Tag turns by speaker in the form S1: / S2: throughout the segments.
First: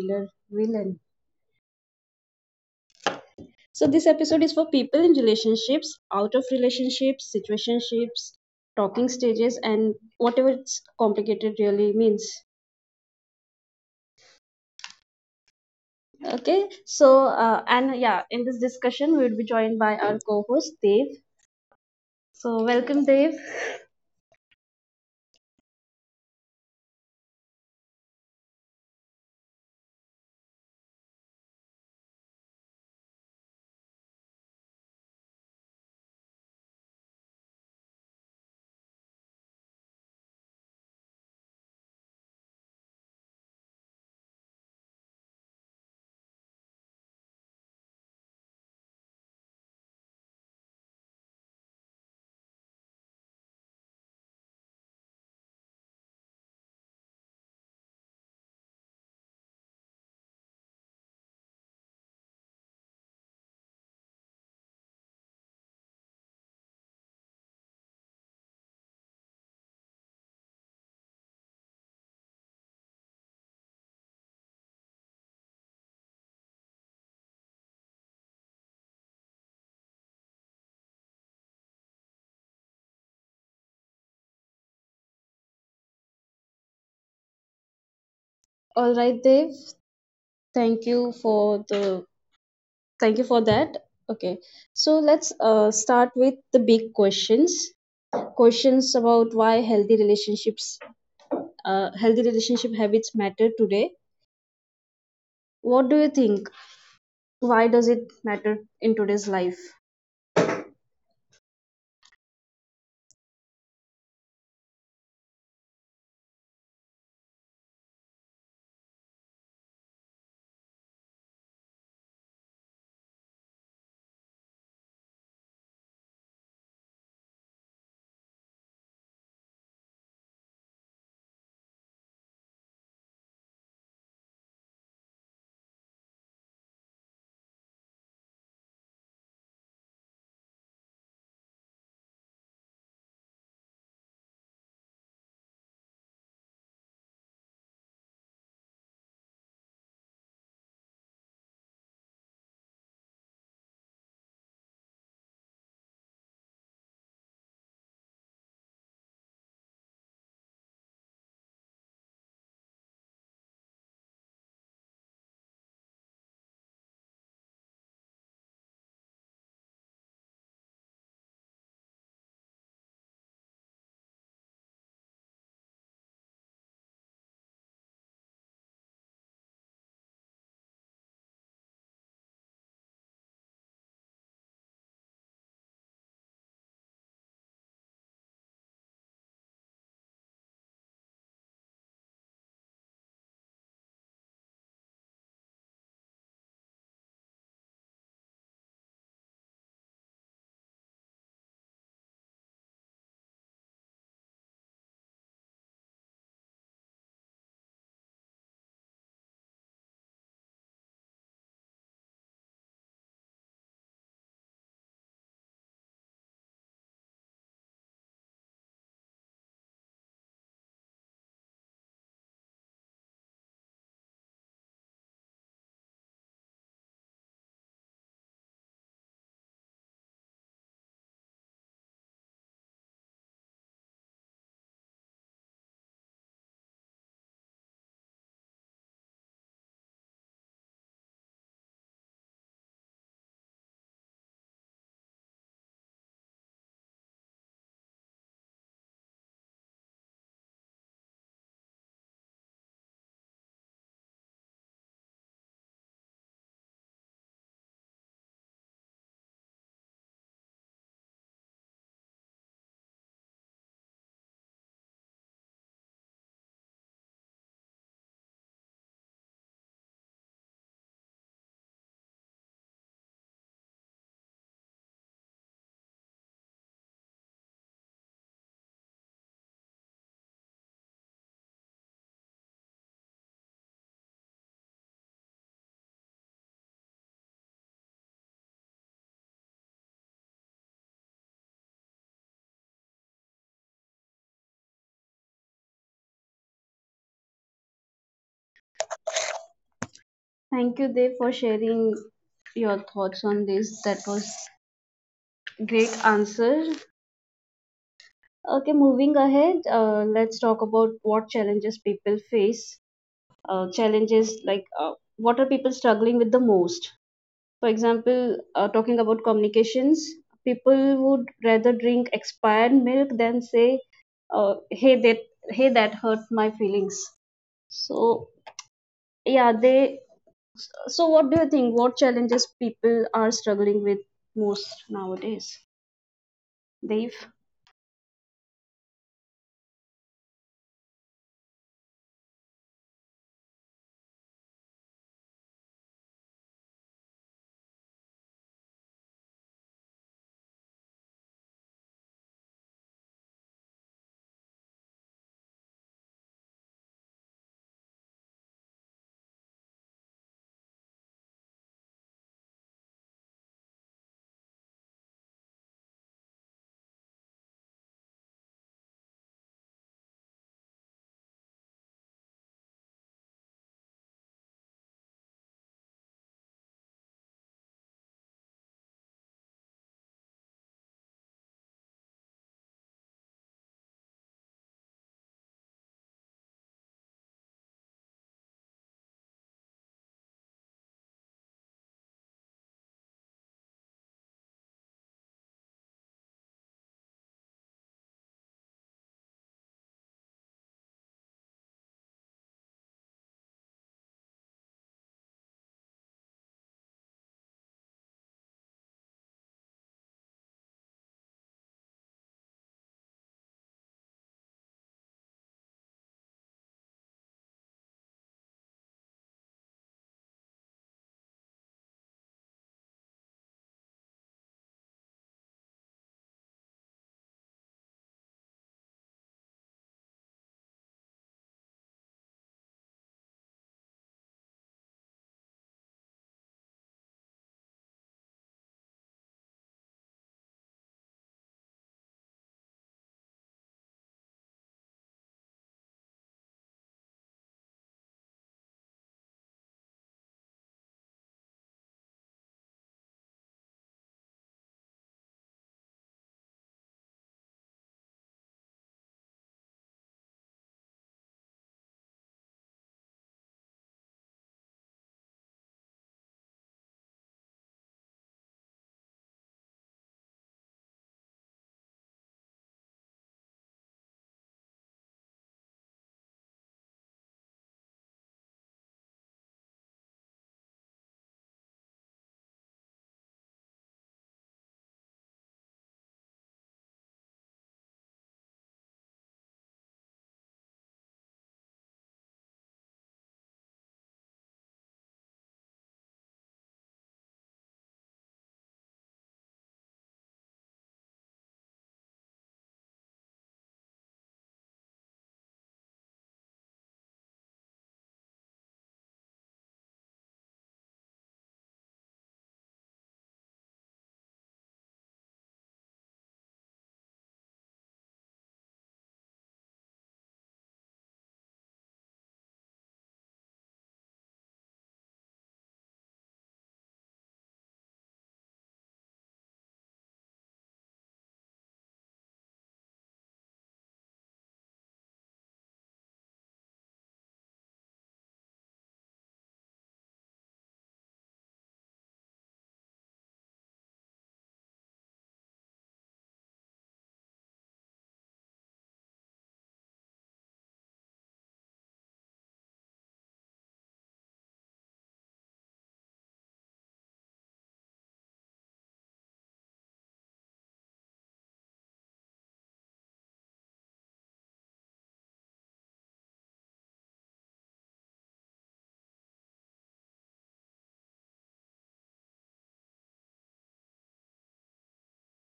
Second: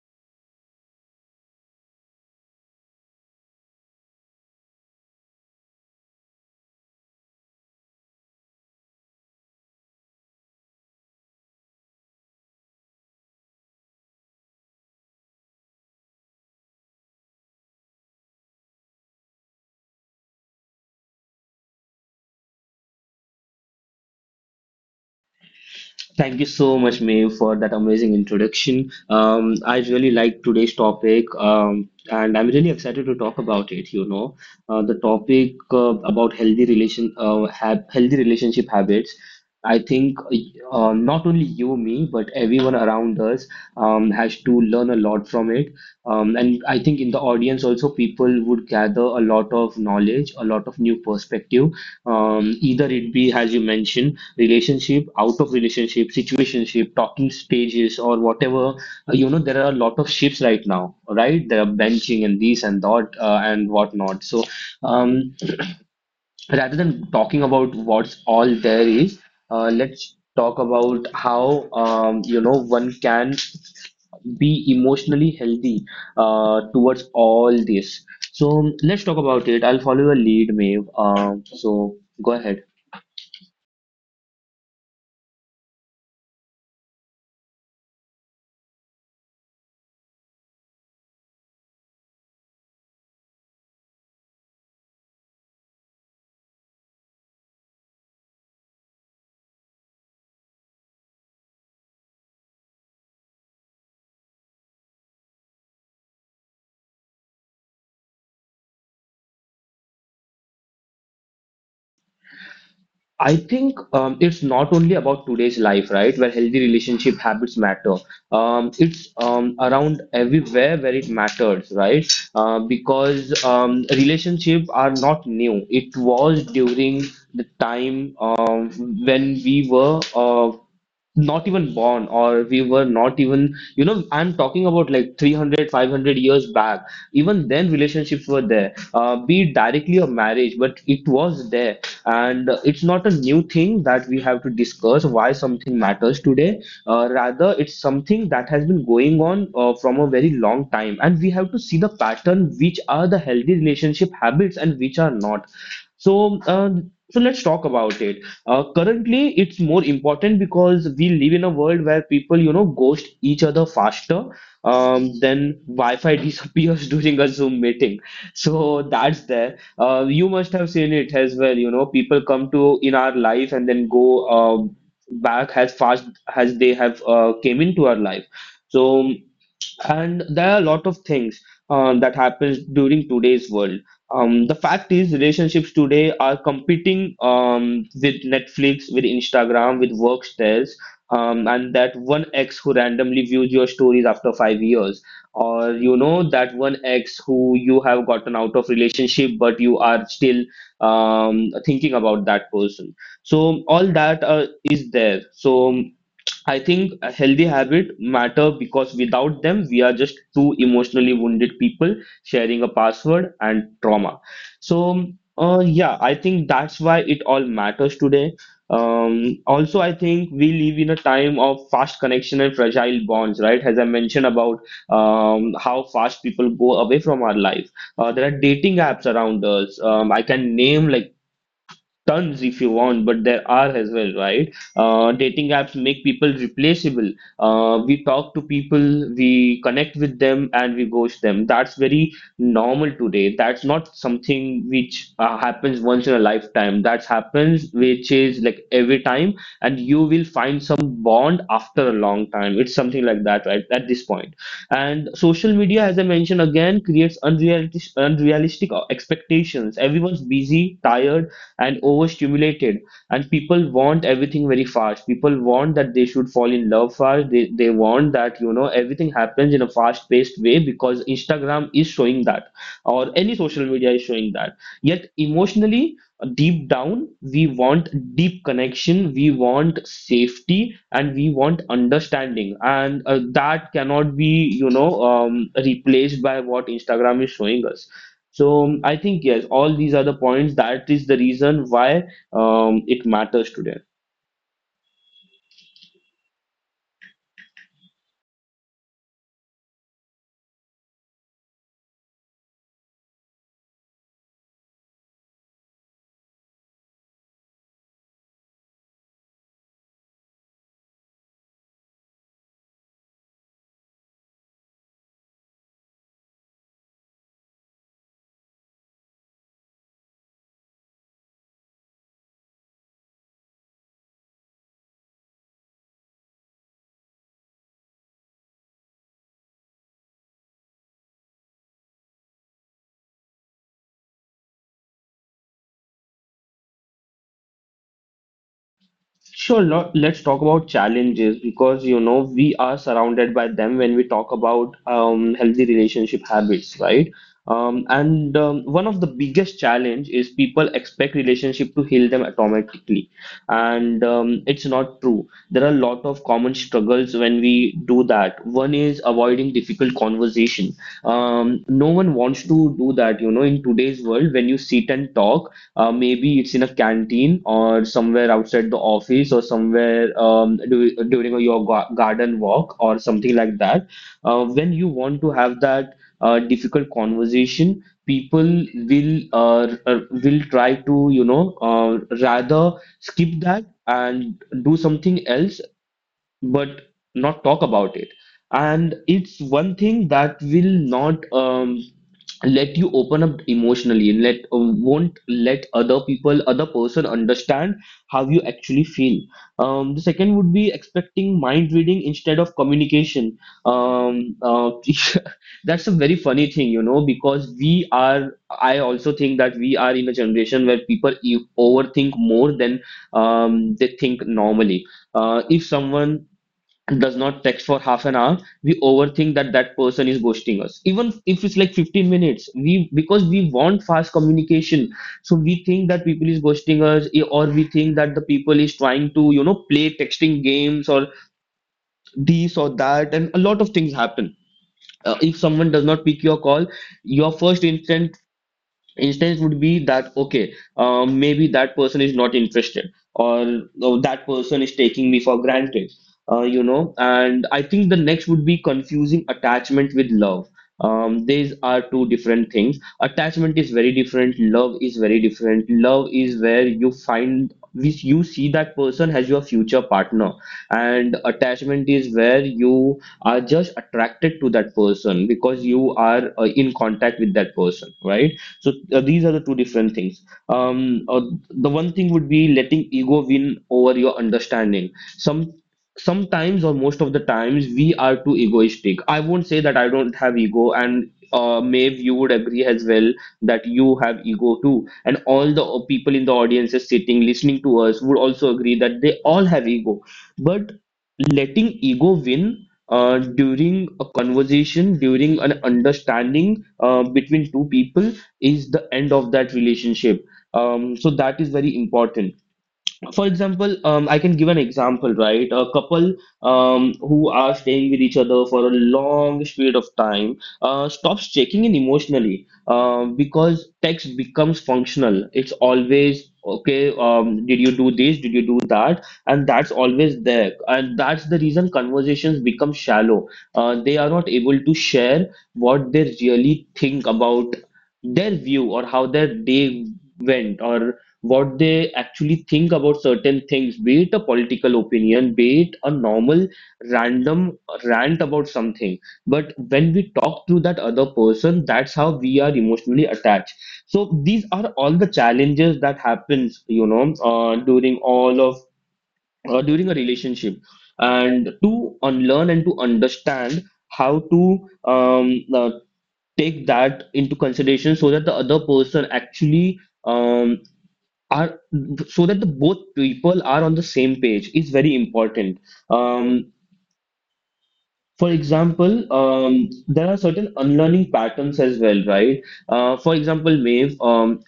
S1: thriller villain. So this episode is for people in relationships, out of relationships, situationships, talking stages and whatever it's complicated really means. Okay, so and yeah, in this discussion we will be joined by our co-host Dave. So welcome Dave.
S2: Thank you so much, Mae, for that amazing introduction. I really like today's topic, and I'm really excited to talk about it. You know, the topic have healthy relationship habits. I think not only you, me, but everyone around us has to learn a lot from it. And I think in the audience also, people would gather a lot of knowledge, a lot of new perspective. Either it be, as you mentioned, relationship, out of relationship, situationship, talking stages, or whatever. You know, there are a lot of shifts right now, right? There are benching and these and that and whatnot. So, um, rather than talking about what's all there is, let's talk about how you know one can be emotionally healthy towards all this. So let's talk about it. I'll follow your lead, Maeve. So go ahead.
S1: All right Dave, thank you for the thank you for that. Okay. So let's start with the big questions. Questions about why healthy relationship habits matter today. What do you think? Why does it matter in today's life?
S2: I think it's not only about today's life, right? Where healthy relationship habits matter. It's around everywhere where it matters, right? Because relationships are not new. It was during the time when we were not even born or we were not even, you know, I'm talking about like 300, 500 years back. Even then relationships were there, be it directly or marriage, but it was there. And it's not a new thing that we have to discuss why something matters today. Rather, it's something that has been going on from a very long time. And we have to see the pattern, which are the healthy relationship habits and which are not. So, uh, so let's talk about it. Currently, it's more important because we live in a world where people, you know, ghost each other faster than Wi-Fi disappears during a Zoom meeting. So that's there. You must have seen it as well. You know, people come to in our life and then go back as fast as they have came into our life. So. And there are a lot of things that happens during today's world. The fact is, relationships today are competing with Netflix, with Instagram, with work stares, and that one ex who randomly views your stories after 5 years, or you know that one ex who you have gotten out of relationship, but you are still thinking about that person. So all that is there. So I think a healthy habit matter because without them we are just two emotionally wounded people sharing a password and trauma. So yeah, I think that's why it all matters today. Also, I think we live in a time of fast connection and fragile bonds, right? As I mentioned about how fast people go away from our life. There are dating apps around us. I can name like tons if you want, but there are as well, right? Dating apps make people replaceable. We talk to people, we connect with them, and we ghost them. That's very normal today. That's not something which happens once in a lifetime. That happens which is like every time, and you will find some bond after a long time. It's something like that, right? At this point, and social media, as I mentioned again, creates unrealistic expectations. Everyone's busy, tired, and overstimulated, and people want everything very fast. People want that they should fall in love fast. They want that, you know, everything happens in a fast paced way because instagram is showing that or any social media is showing that. Yet emotionally deep down we want deep connection, we want safety, and we want understanding, and that cannot be, you know, replaced by what instagram is showing us. So I think yes, all these are the points. That is the reason why it matters today.
S1: Thank you, Dev, for sharing your thoughts on this. That was great answer. Okay, moving ahead, let's talk about what challenges people face. Challenges like what are people struggling with the most? For example, talking about communications, people would rather drink expired milk than say, uh, "Hey, that "Hey, that hurt my feelings." So yeah, they. So what do you think? What challenges people are struggling with most nowadays, Dave?
S2: Sure, let's talk about challenges because you know we are surrounded by them when we talk about healthy relationship habits, right? And one of the biggest challenge is people expect relationship to heal them automatically, and it's not true. There are a lot of common struggles when we do that. One is avoiding difficult conversation. No one wants to do that, you know, in today's world when you sit and talk, maybe it's in a canteen or somewhere outside the office or somewhere, du during your garden walk or something like that. When you want to have that difficult conversation, people will try to, you know, rather skip that and do something else but not talk about it. And it's one thing that will not let you open up emotionally and let won't let other person understand how you actually feel. The second would be expecting mind reading instead of communication. um, uh, that's a very funny thing, you know, because we are I also think that we are in a generation where people overthink more than they think normally. Uh, if someone and does not text for half an hour, we overthink that that person is ghosting us. Even if it's like 15 minutes, we, because we want fast communication, so we think that people is ghosting us, eh, or we think that the people is trying to, you know, play texting games or this or that, and a lot of things happen. If someone does not pick your call, your first instinct instance would be that, okay, maybe that person is not interested, or oh, that person is taking me for granted. You know, and I think the next would be confusing attachment with love. These are two different things. Attachment is very different, love is very different. Love is where you find, which you see that person as your future partner, and attachment is where you are just attracted to that person because you are in contact with that person, right? So these are the two different things. um uh, the one thing would be letting ego win over your understanding. Some sometimes or most of the times we are too egoistic. I won't say that I don't have ego, and Maeve, you would agree as well that you have ego too, and all the people in the audience is sitting listening to us would also agree that they all have ego. But letting ego win during a conversation, during an understanding between two people, is the end of that relationship. So that is very important. For example, I can give an example, right? A couple who are staying with each other for a long period of time stops checking in emotionally because text becomes functional. It's always, okay, did you do this? Did you do that? And that's always there. And that's the reason conversations become shallow. They are not able to share what they really think about their view, or how their day went, or what they actually think about certain things, be it a political opinion, be it a normal random rant about something. But when we talk to that other person, that's how we are emotionally attached. So these are all the challenges that happens, you know, during all of during a relationship, and to unlearn and to understand how to take that into consideration so that the other person actually um are so that the both people are on the same page is very important. um for example, there are certain unlearning patterns as well, right? For example, Maeve,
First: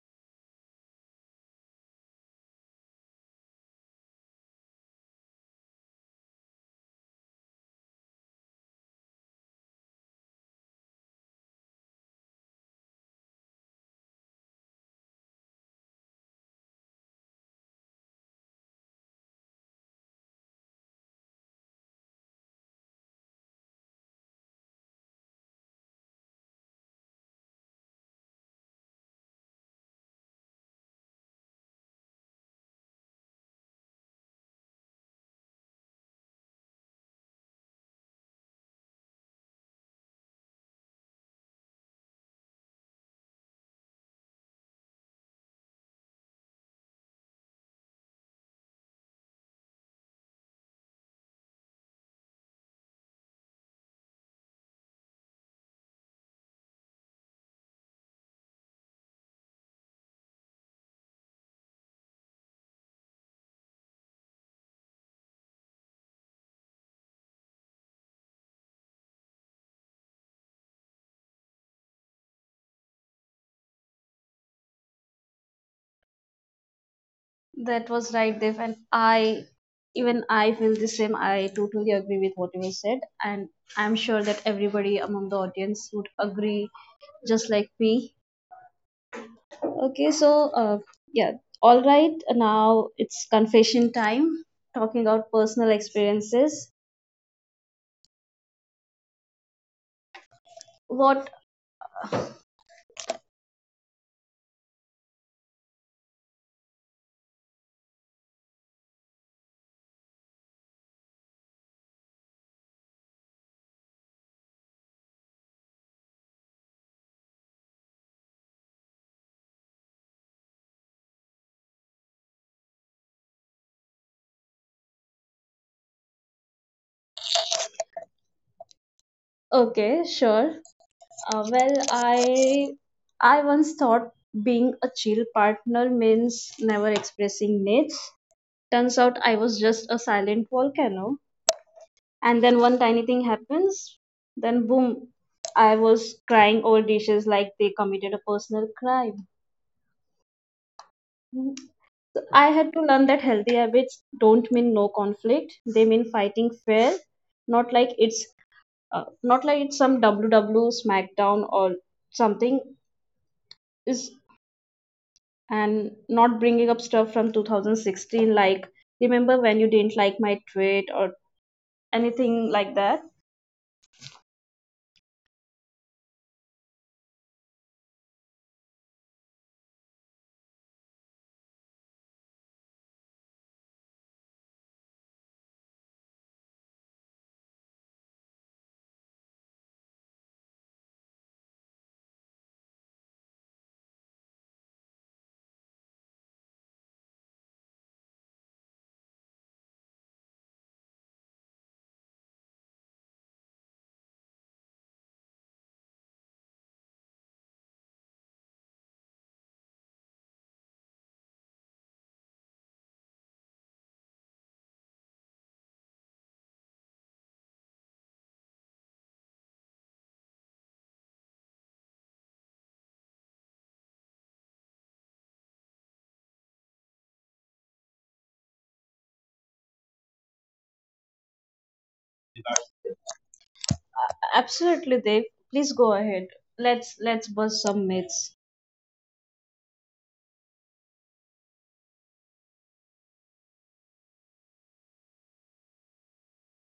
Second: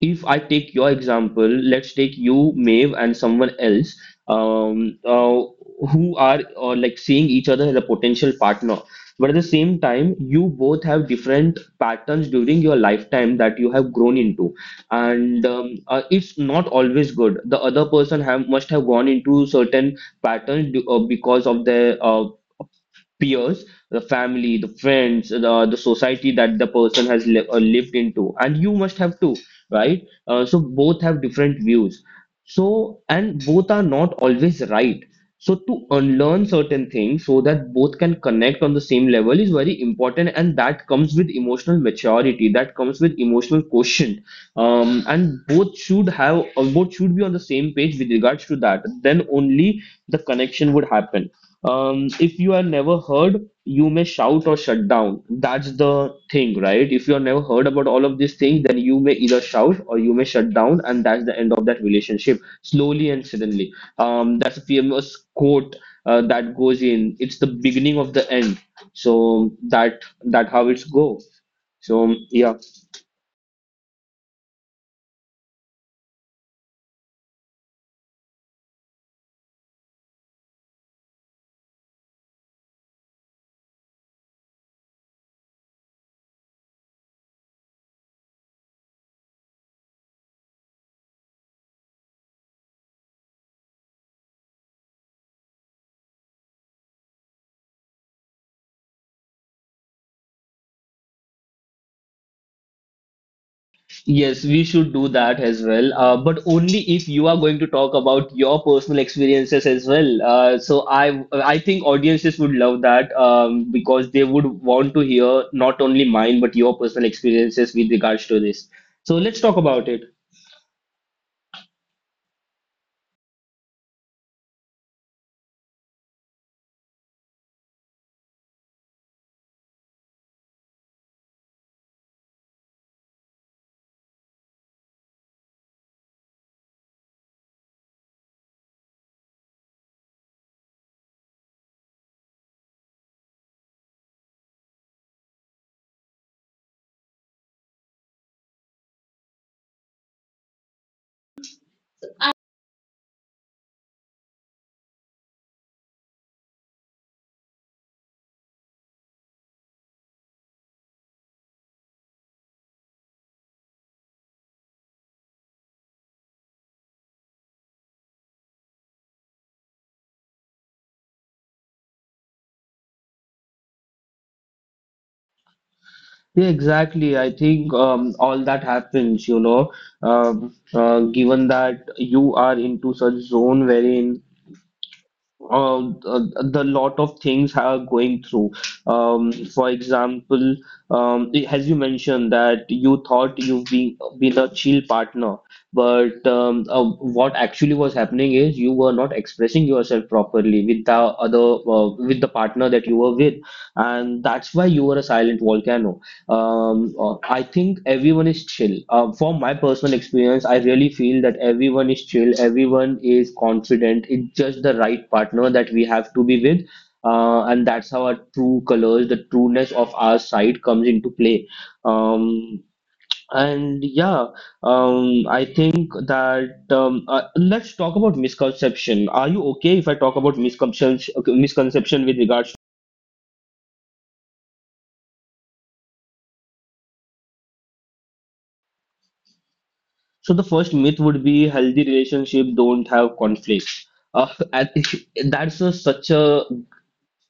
S2: if I take your example, let's take you, Maeve, and someone else, um, uh, who are like seeing each other as a potential partner. But at the same time, you both have different patterns during your lifetime that you have grown into, and it's not always good. The other person have must have gone into certain patterns do, because of their peers, the family, the friends, the society that the person has lived into, and you must have too, right? So both have different views. So, and both are not always right. So to unlearn certain things so that both can connect on the same level is very important, and that comes with emotional maturity, that comes with emotional quotient. And both should have, both should be on the same page with regards to that. Then only the connection would happen. If you are never heard, you may shout or shut down. That's the thing, right? If you are never heard about all of these things, then you may either shout or you may shut down, and that's the end of that relationship, slowly and suddenly. That's a famous quote that goes in. It's the beginning of the end. So that that how it's go. So yeah.
S1: That was right, Dev, and I I feel the same. I totally agree with what you said, and I'm sure that everybody among the audience would agree just like me. Okay, yeah, all right. Now it's confession time. Talking about personal experiences. What?
S2: Yes, we should do that as well, but only if you are going to talk about your personal experiences as well. So I think audiences would love that because they would want to hear not only mine but your personal experiences with regards to this. So let's talk about it.
S1: Okay, sure. Well, I once thought being a chill partner means never expressing needs. Turns out I was just a silent volcano. And then one tiny thing happens, then boom, I was crying over dishes like they committed a personal crime. I had to learn that healthy habits don't mean no conflict. They mean fighting fair, not like it's not like it's some WW SmackDown or something is and not bringing up stuff from 2016 like remember when you didn't like my tweet or anything like that.
S2: Yeah, exactly. I think all that happens, given that you are into such zone wherein uh, uh, the lot of things are going through. For example, as you mentioned that you thought you've been a chill partner, but what actually was happening is you were not expressing yourself properly with the other with the partner that you were with, and that's why you were a silent volcano. I think everyone is chill. From my personal experience, I really feel that everyone is chill, everyone is confident. It's just the right partner that we have to be with. And that's how our true colors, the trueness of our side comes into play. Um, and yeah, I think that let's talk about misconception. Are you okay if I talk about misconception, okay, misconception with regards.
S1: Absolutely, Dev. Please go ahead. Let's bust some myths.
S2: So the first myth would be healthy relationship don't have conflict. Uh, and that's such a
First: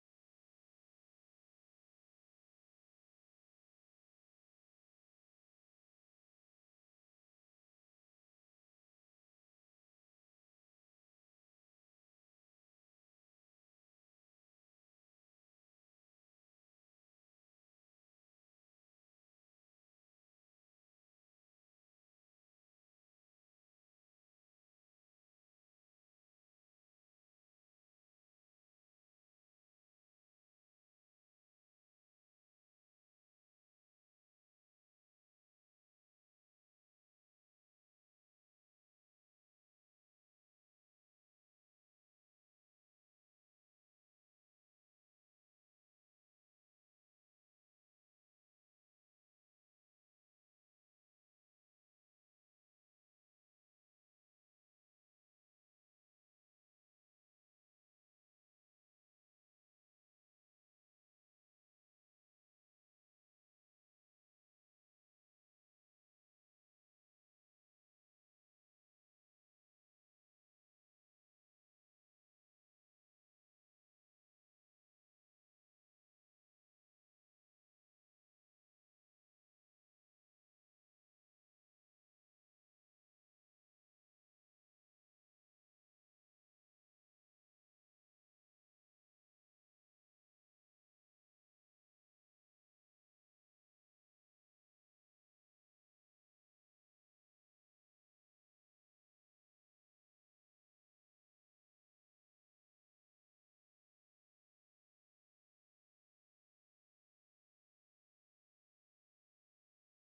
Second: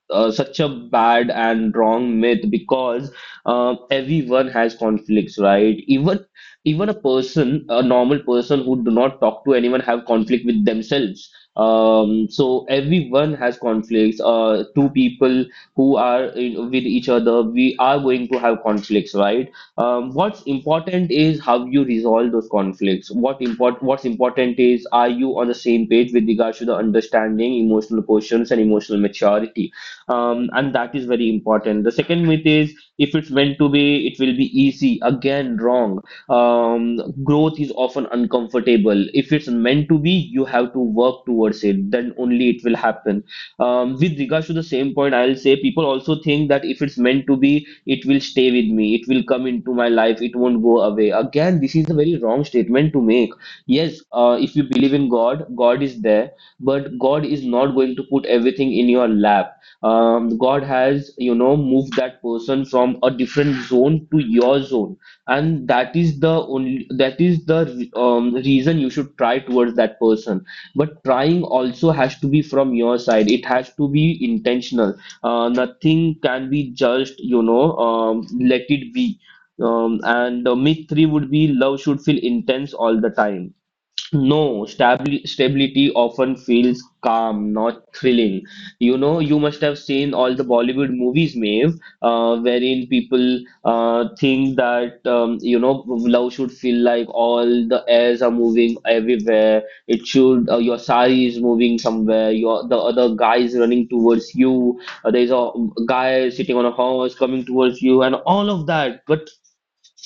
S2: such a bad and wrong myth because everyone has conflicts, right? Even a person, a normal person who do not talk to anyone, have conflict with themselves. So everyone has conflicts. Two people who are in, with each other, we are going to have conflicts, right? What's important is how you resolve those conflicts. What's important is, are you on the same page with regards to the understanding, emotional quotients, and emotional maturity? And that is very important. The second myth is, if it's meant to be, it will be easy. Again, wrong. Growth is often uncomfortable. If it's meant to be, you have to work towards it. Then only it will happen. With regards to the same point, I'll say people also think that if it's meant to be, it will stay with me. It will come into my life. It won't go away. Again, this is a very wrong statement to make. Yes, if you believe in God, God is there, but God is not going to put everything in your lap. God has, you know, moved that person from a different zone to your zone, and that is the reason you should try towards that person, but trying also has to be from your side. It has to be intentional. Nothing can be just, you know, let it be. And Myth 3 would be, love should feel intense all the time. No, stabli stability often feels calm, not thrilling. You know, you must have seen all the Bollywood movies, Maeve, wherein people think that, you know, love should feel like all the airs are moving everywhere. It should, your sari is moving somewhere. Your the other guy is running towards you. There's a guy sitting on a horse coming towards you, and all of that. But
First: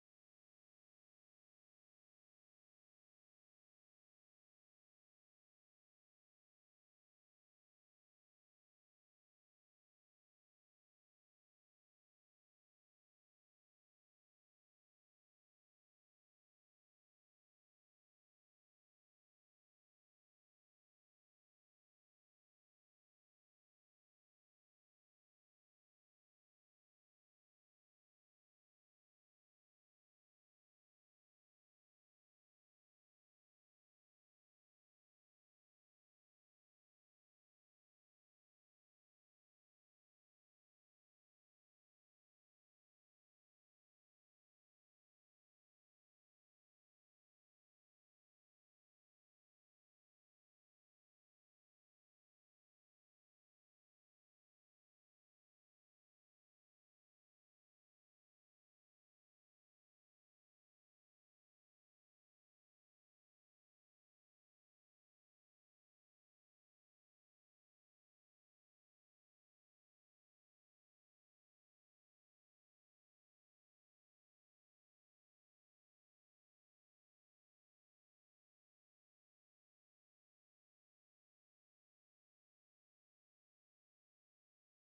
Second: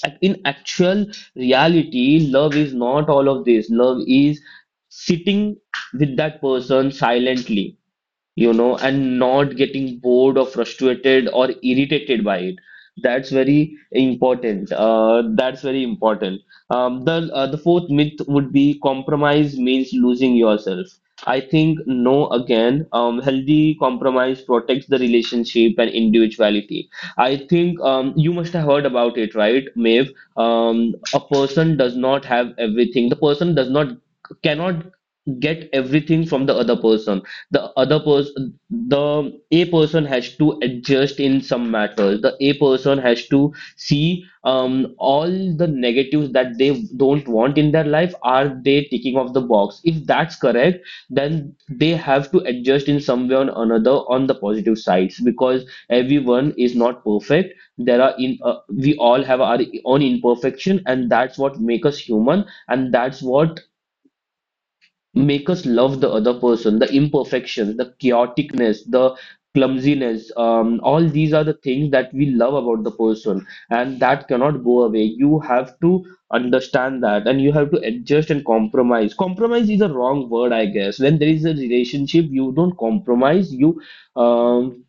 S2: in actual reality, love is not all of this. Love is sitting with that person silently, you know, and not getting bored or frustrated or irritated by it. That's very important. That's very important. The fourth myth would be, compromise means losing yourself. I think no again. Healthy compromise protects the relationship and individuality. I think you must have heard about it, right, Maeve? A person does not have everything. The person does not cannot get everything from the other person. The other person the a person has to adjust in some matters. The a person has to see, all the negatives that they don't want in their life, are they ticking off the box? If that's correct, then they have to adjust in some way or another on the positive sides, because everyone is not perfect. There are in We all have our own imperfection, and that's what make us human, and that's what make us love the other person. The imperfections, the chaoticness, the clumsiness, all these are the things that we love about the person, and that cannot go away. You have to understand that, and you have to adjust and compromise. Compromise is a wrong word, I guess. When there is a relationship, you don't compromise, you um,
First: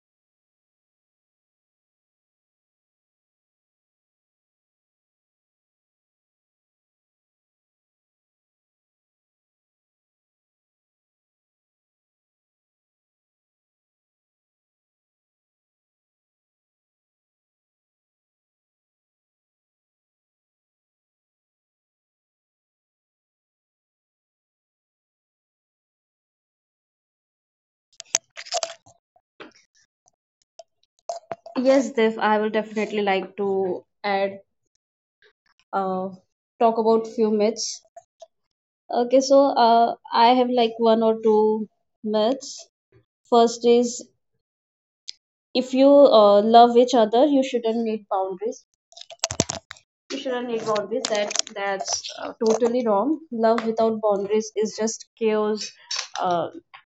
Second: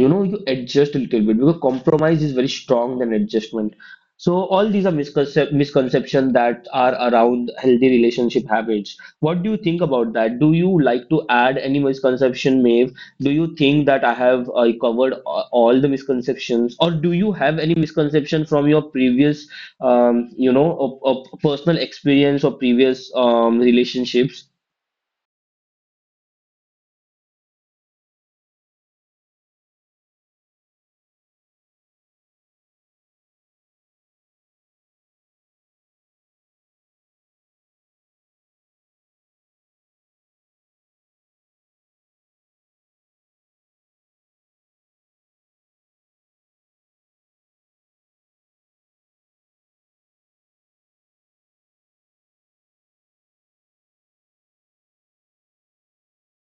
S2: you know, you adjust a little bit, because compromise is very strong than adjustment. So all these are misconceptions, misconception that are around healthy relationship habits. What do you think about that? Do you like to add any misconception, Maeve? Do you think that I have covered all the misconceptions, or do you have any misconception from your previous, you know, a personal experience or previous relationships?
S1: Yes, Dev. I will definitely like to add, uh, talk about few myths. Okay, so I have like one or two myths. First is if you love each other, you shouldn't need boundaries. You shouldn't need boundaries. That's totally wrong. Love without boundaries is just chaos. Uh,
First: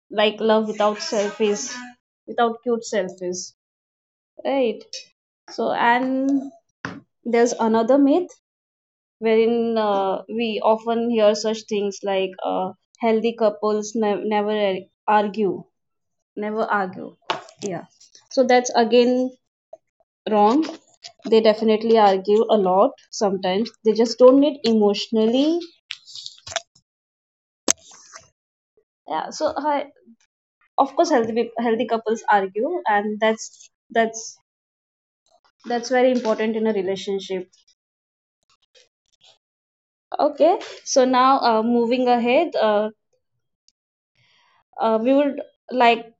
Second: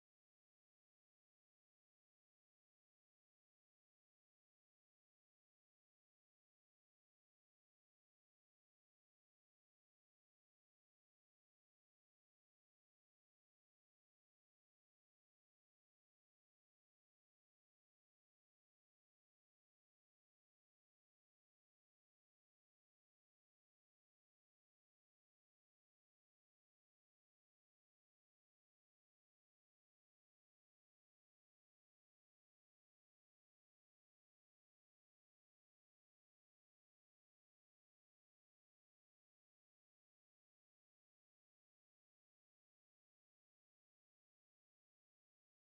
S1: like love without self is without cute self is right. So and there's another myth wherein we often hear such things like healthy couples ne- never ar- argue, never argue, yeah. So that's again wrong. They definitely argue a lot, sometimes they just don't need emotionally, yeah. Of course healthy couples argue and that's very important in a relationship. Okay, so now, moving ahead we would like,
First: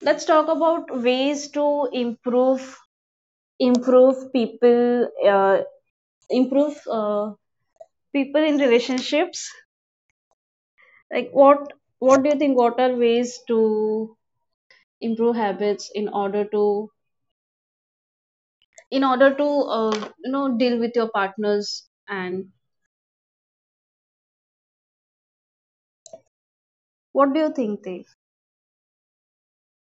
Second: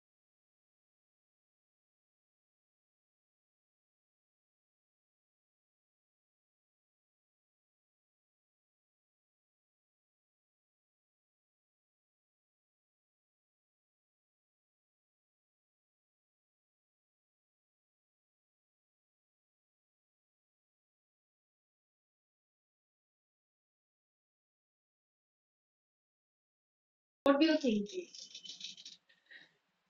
S1: let's talk about ways to improve people, improve people in relationships. Like what do you think? What are ways to improve habits in order to you know deal with your partners? And what do you think, Dev?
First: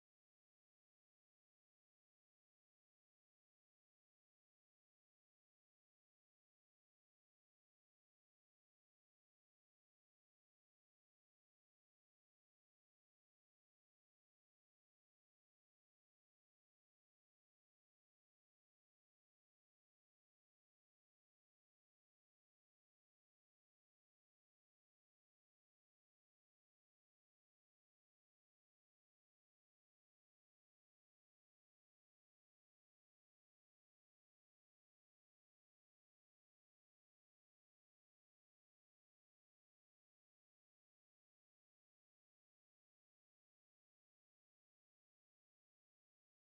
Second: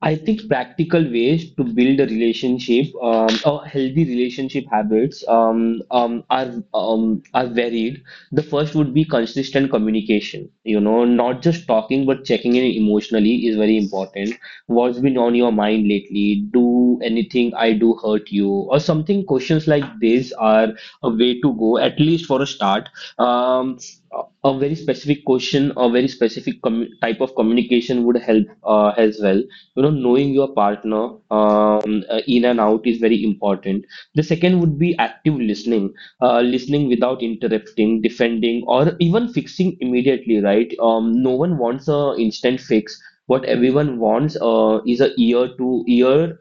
S2: I think practical ways to build a relationship, or healthy relationship habits, are varied. The first would be consistent communication. You know, not just talking, but checking in emotionally is very important. What's been on your mind lately? Do anything I do hurt you, or something? Questions like this are a way to go, at least for a start. Um, a a very specific question or very specific commu type of communication would help as well. You know, knowing your partner in and out is very important. The second would be active listening. Uh, listening without interrupting, defending, or even fixing immediately, right? No one wants a instant fix. What everyone wants is a ear to ear,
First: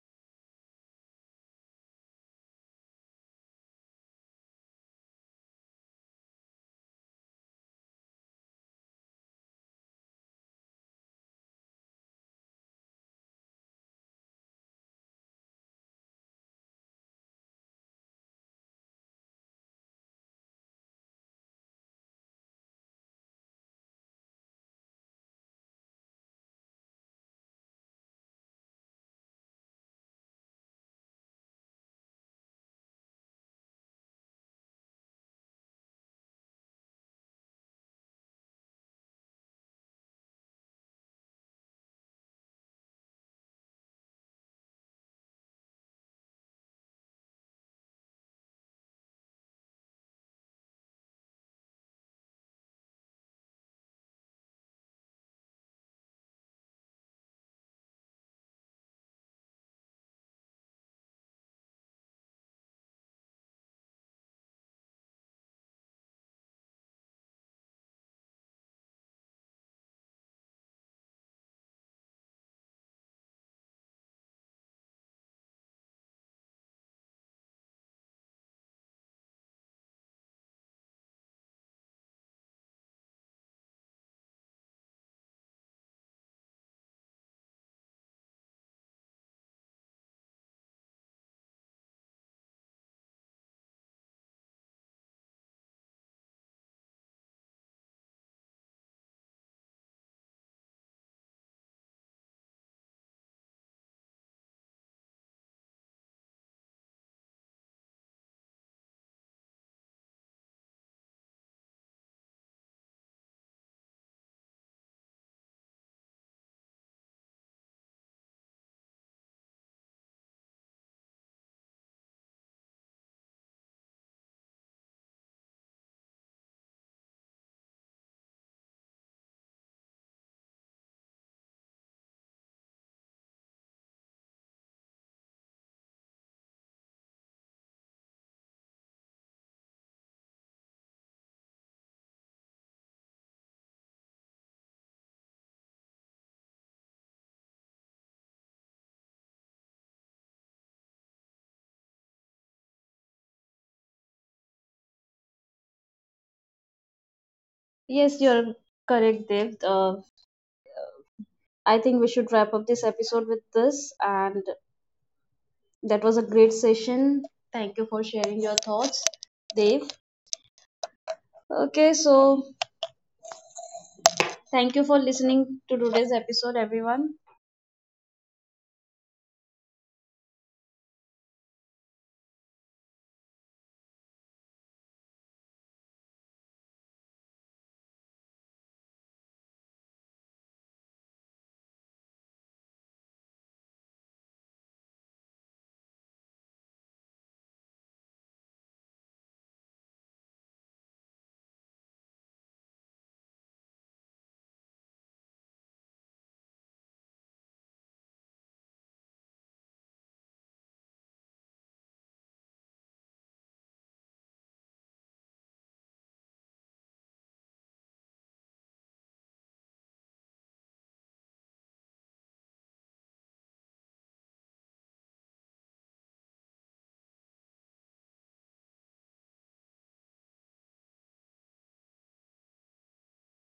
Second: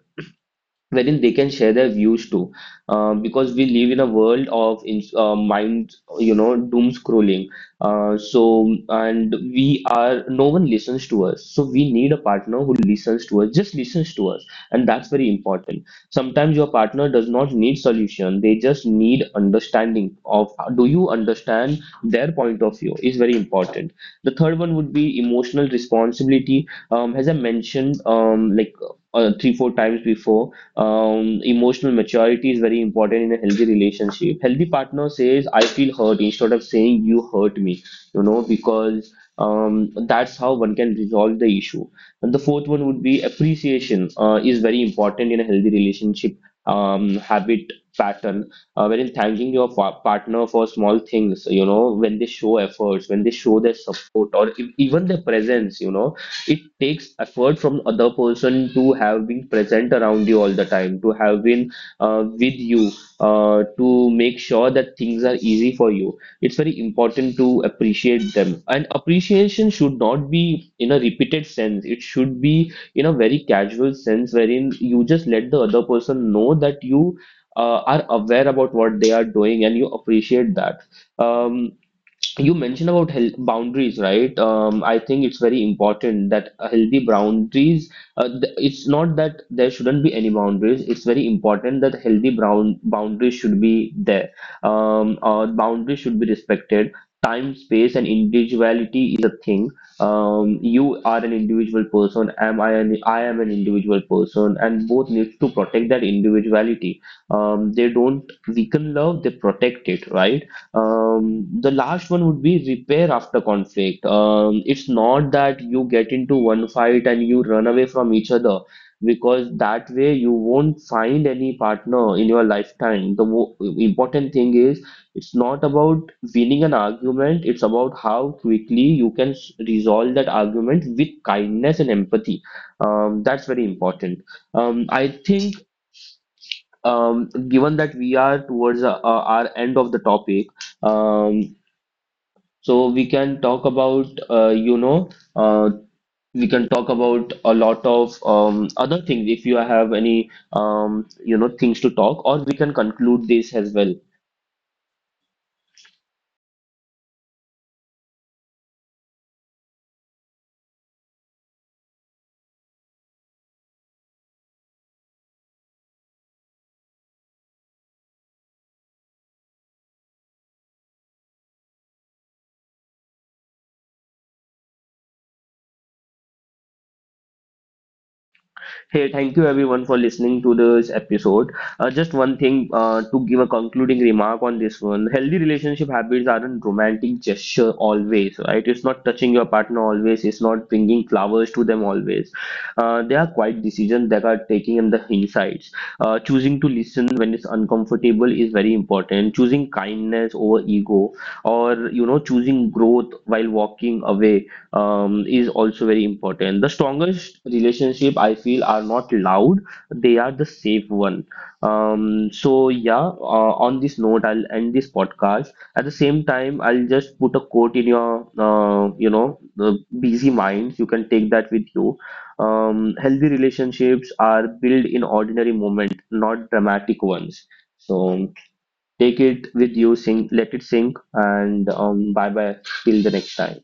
S2: wherein they can share their views too. Uh, because we live in a world of mind, you know, doom scrolling. Uh, so and we are, no one listens to us, so we need a partner who listens to us, just listens to us. And that's very important. Sometimes your partner does not need solution, they just need understanding, of, do you understand their point of view is very important. The third one would be emotional responsibility. As I mentioned, like 3 4 times before, emotional maturity is very important in a healthy relationship. Healthy partner says, I feel hurt, instead of saying, you hurt me, you know, because that's how one can resolve the issue. And the fourth one would be, appreciation is very important in a healthy relationship, habit pattern, wherein thanking your partner for small things, you know, when they show efforts, when they show their support, or even their presence. You know, it takes effort from other person to have been present around you all the time, to have been with you, to make sure that things are easy for you. It's very important to appreciate them, and appreciation should not be in a repeated sense, it should be in a very casual sense, wherein you just let the other person know that you are aware about what they are doing, and you appreciate that. um, you mentioned about health boundaries, right? I think it's very important that a healthy boundaries. It's not that there shouldn't be any boundaries. It's very important that healthy brown boundaries should be there. Boundaries should be respected. Time, space, and individuality is a thing. You are an individual person. Am I? I am an individual person, and both need to protect that individuality. They don't weaken love; they protect it, right? The last one would be repair after conflict. It's not that you get into one fight and you run away from each other, because that way you won't find any partner in your lifetime. The mo important thing is, it's not about winning an argument, it's about how quickly you can resolve that argument with kindness and empathy. That's very important. I think, given that we are towards our end of the topic, um so we can talk about, you know, uh, we can talk about a lot of other things if you have any, you know, things to talk, or we can conclude this as well.
S1: Yes, you're correct, Dev. I think we should wrap up this episode with this, and that was a great session. Thank you for sharing your thoughts, Dev. Okay, so thank you for listening to today's episode, everyone.
S2: Hey, thank you everyone for listening to this episode. Just one thing to give a concluding remark on this one. Healthy relationship habits aren't romantic gesture always, right? It's not touching your partner always. It's not bringing flowers to them always. They are quite decisions that are taking in the insights. Choosing to listen when it's uncomfortable is very important. Choosing kindness over ego, or you know, choosing growth while walking away is also very important. The strongest relationship I feel are not loud; they are the safe one. So yeah, on this note, I'll end this podcast. At the same time, I'll just put a quote in your, you know, the busy mind. You can take that with you. Healthy relationships are built in ordinary moment, not dramatic ones. So take it with you, sink, let it sink, and bye bye till the next time.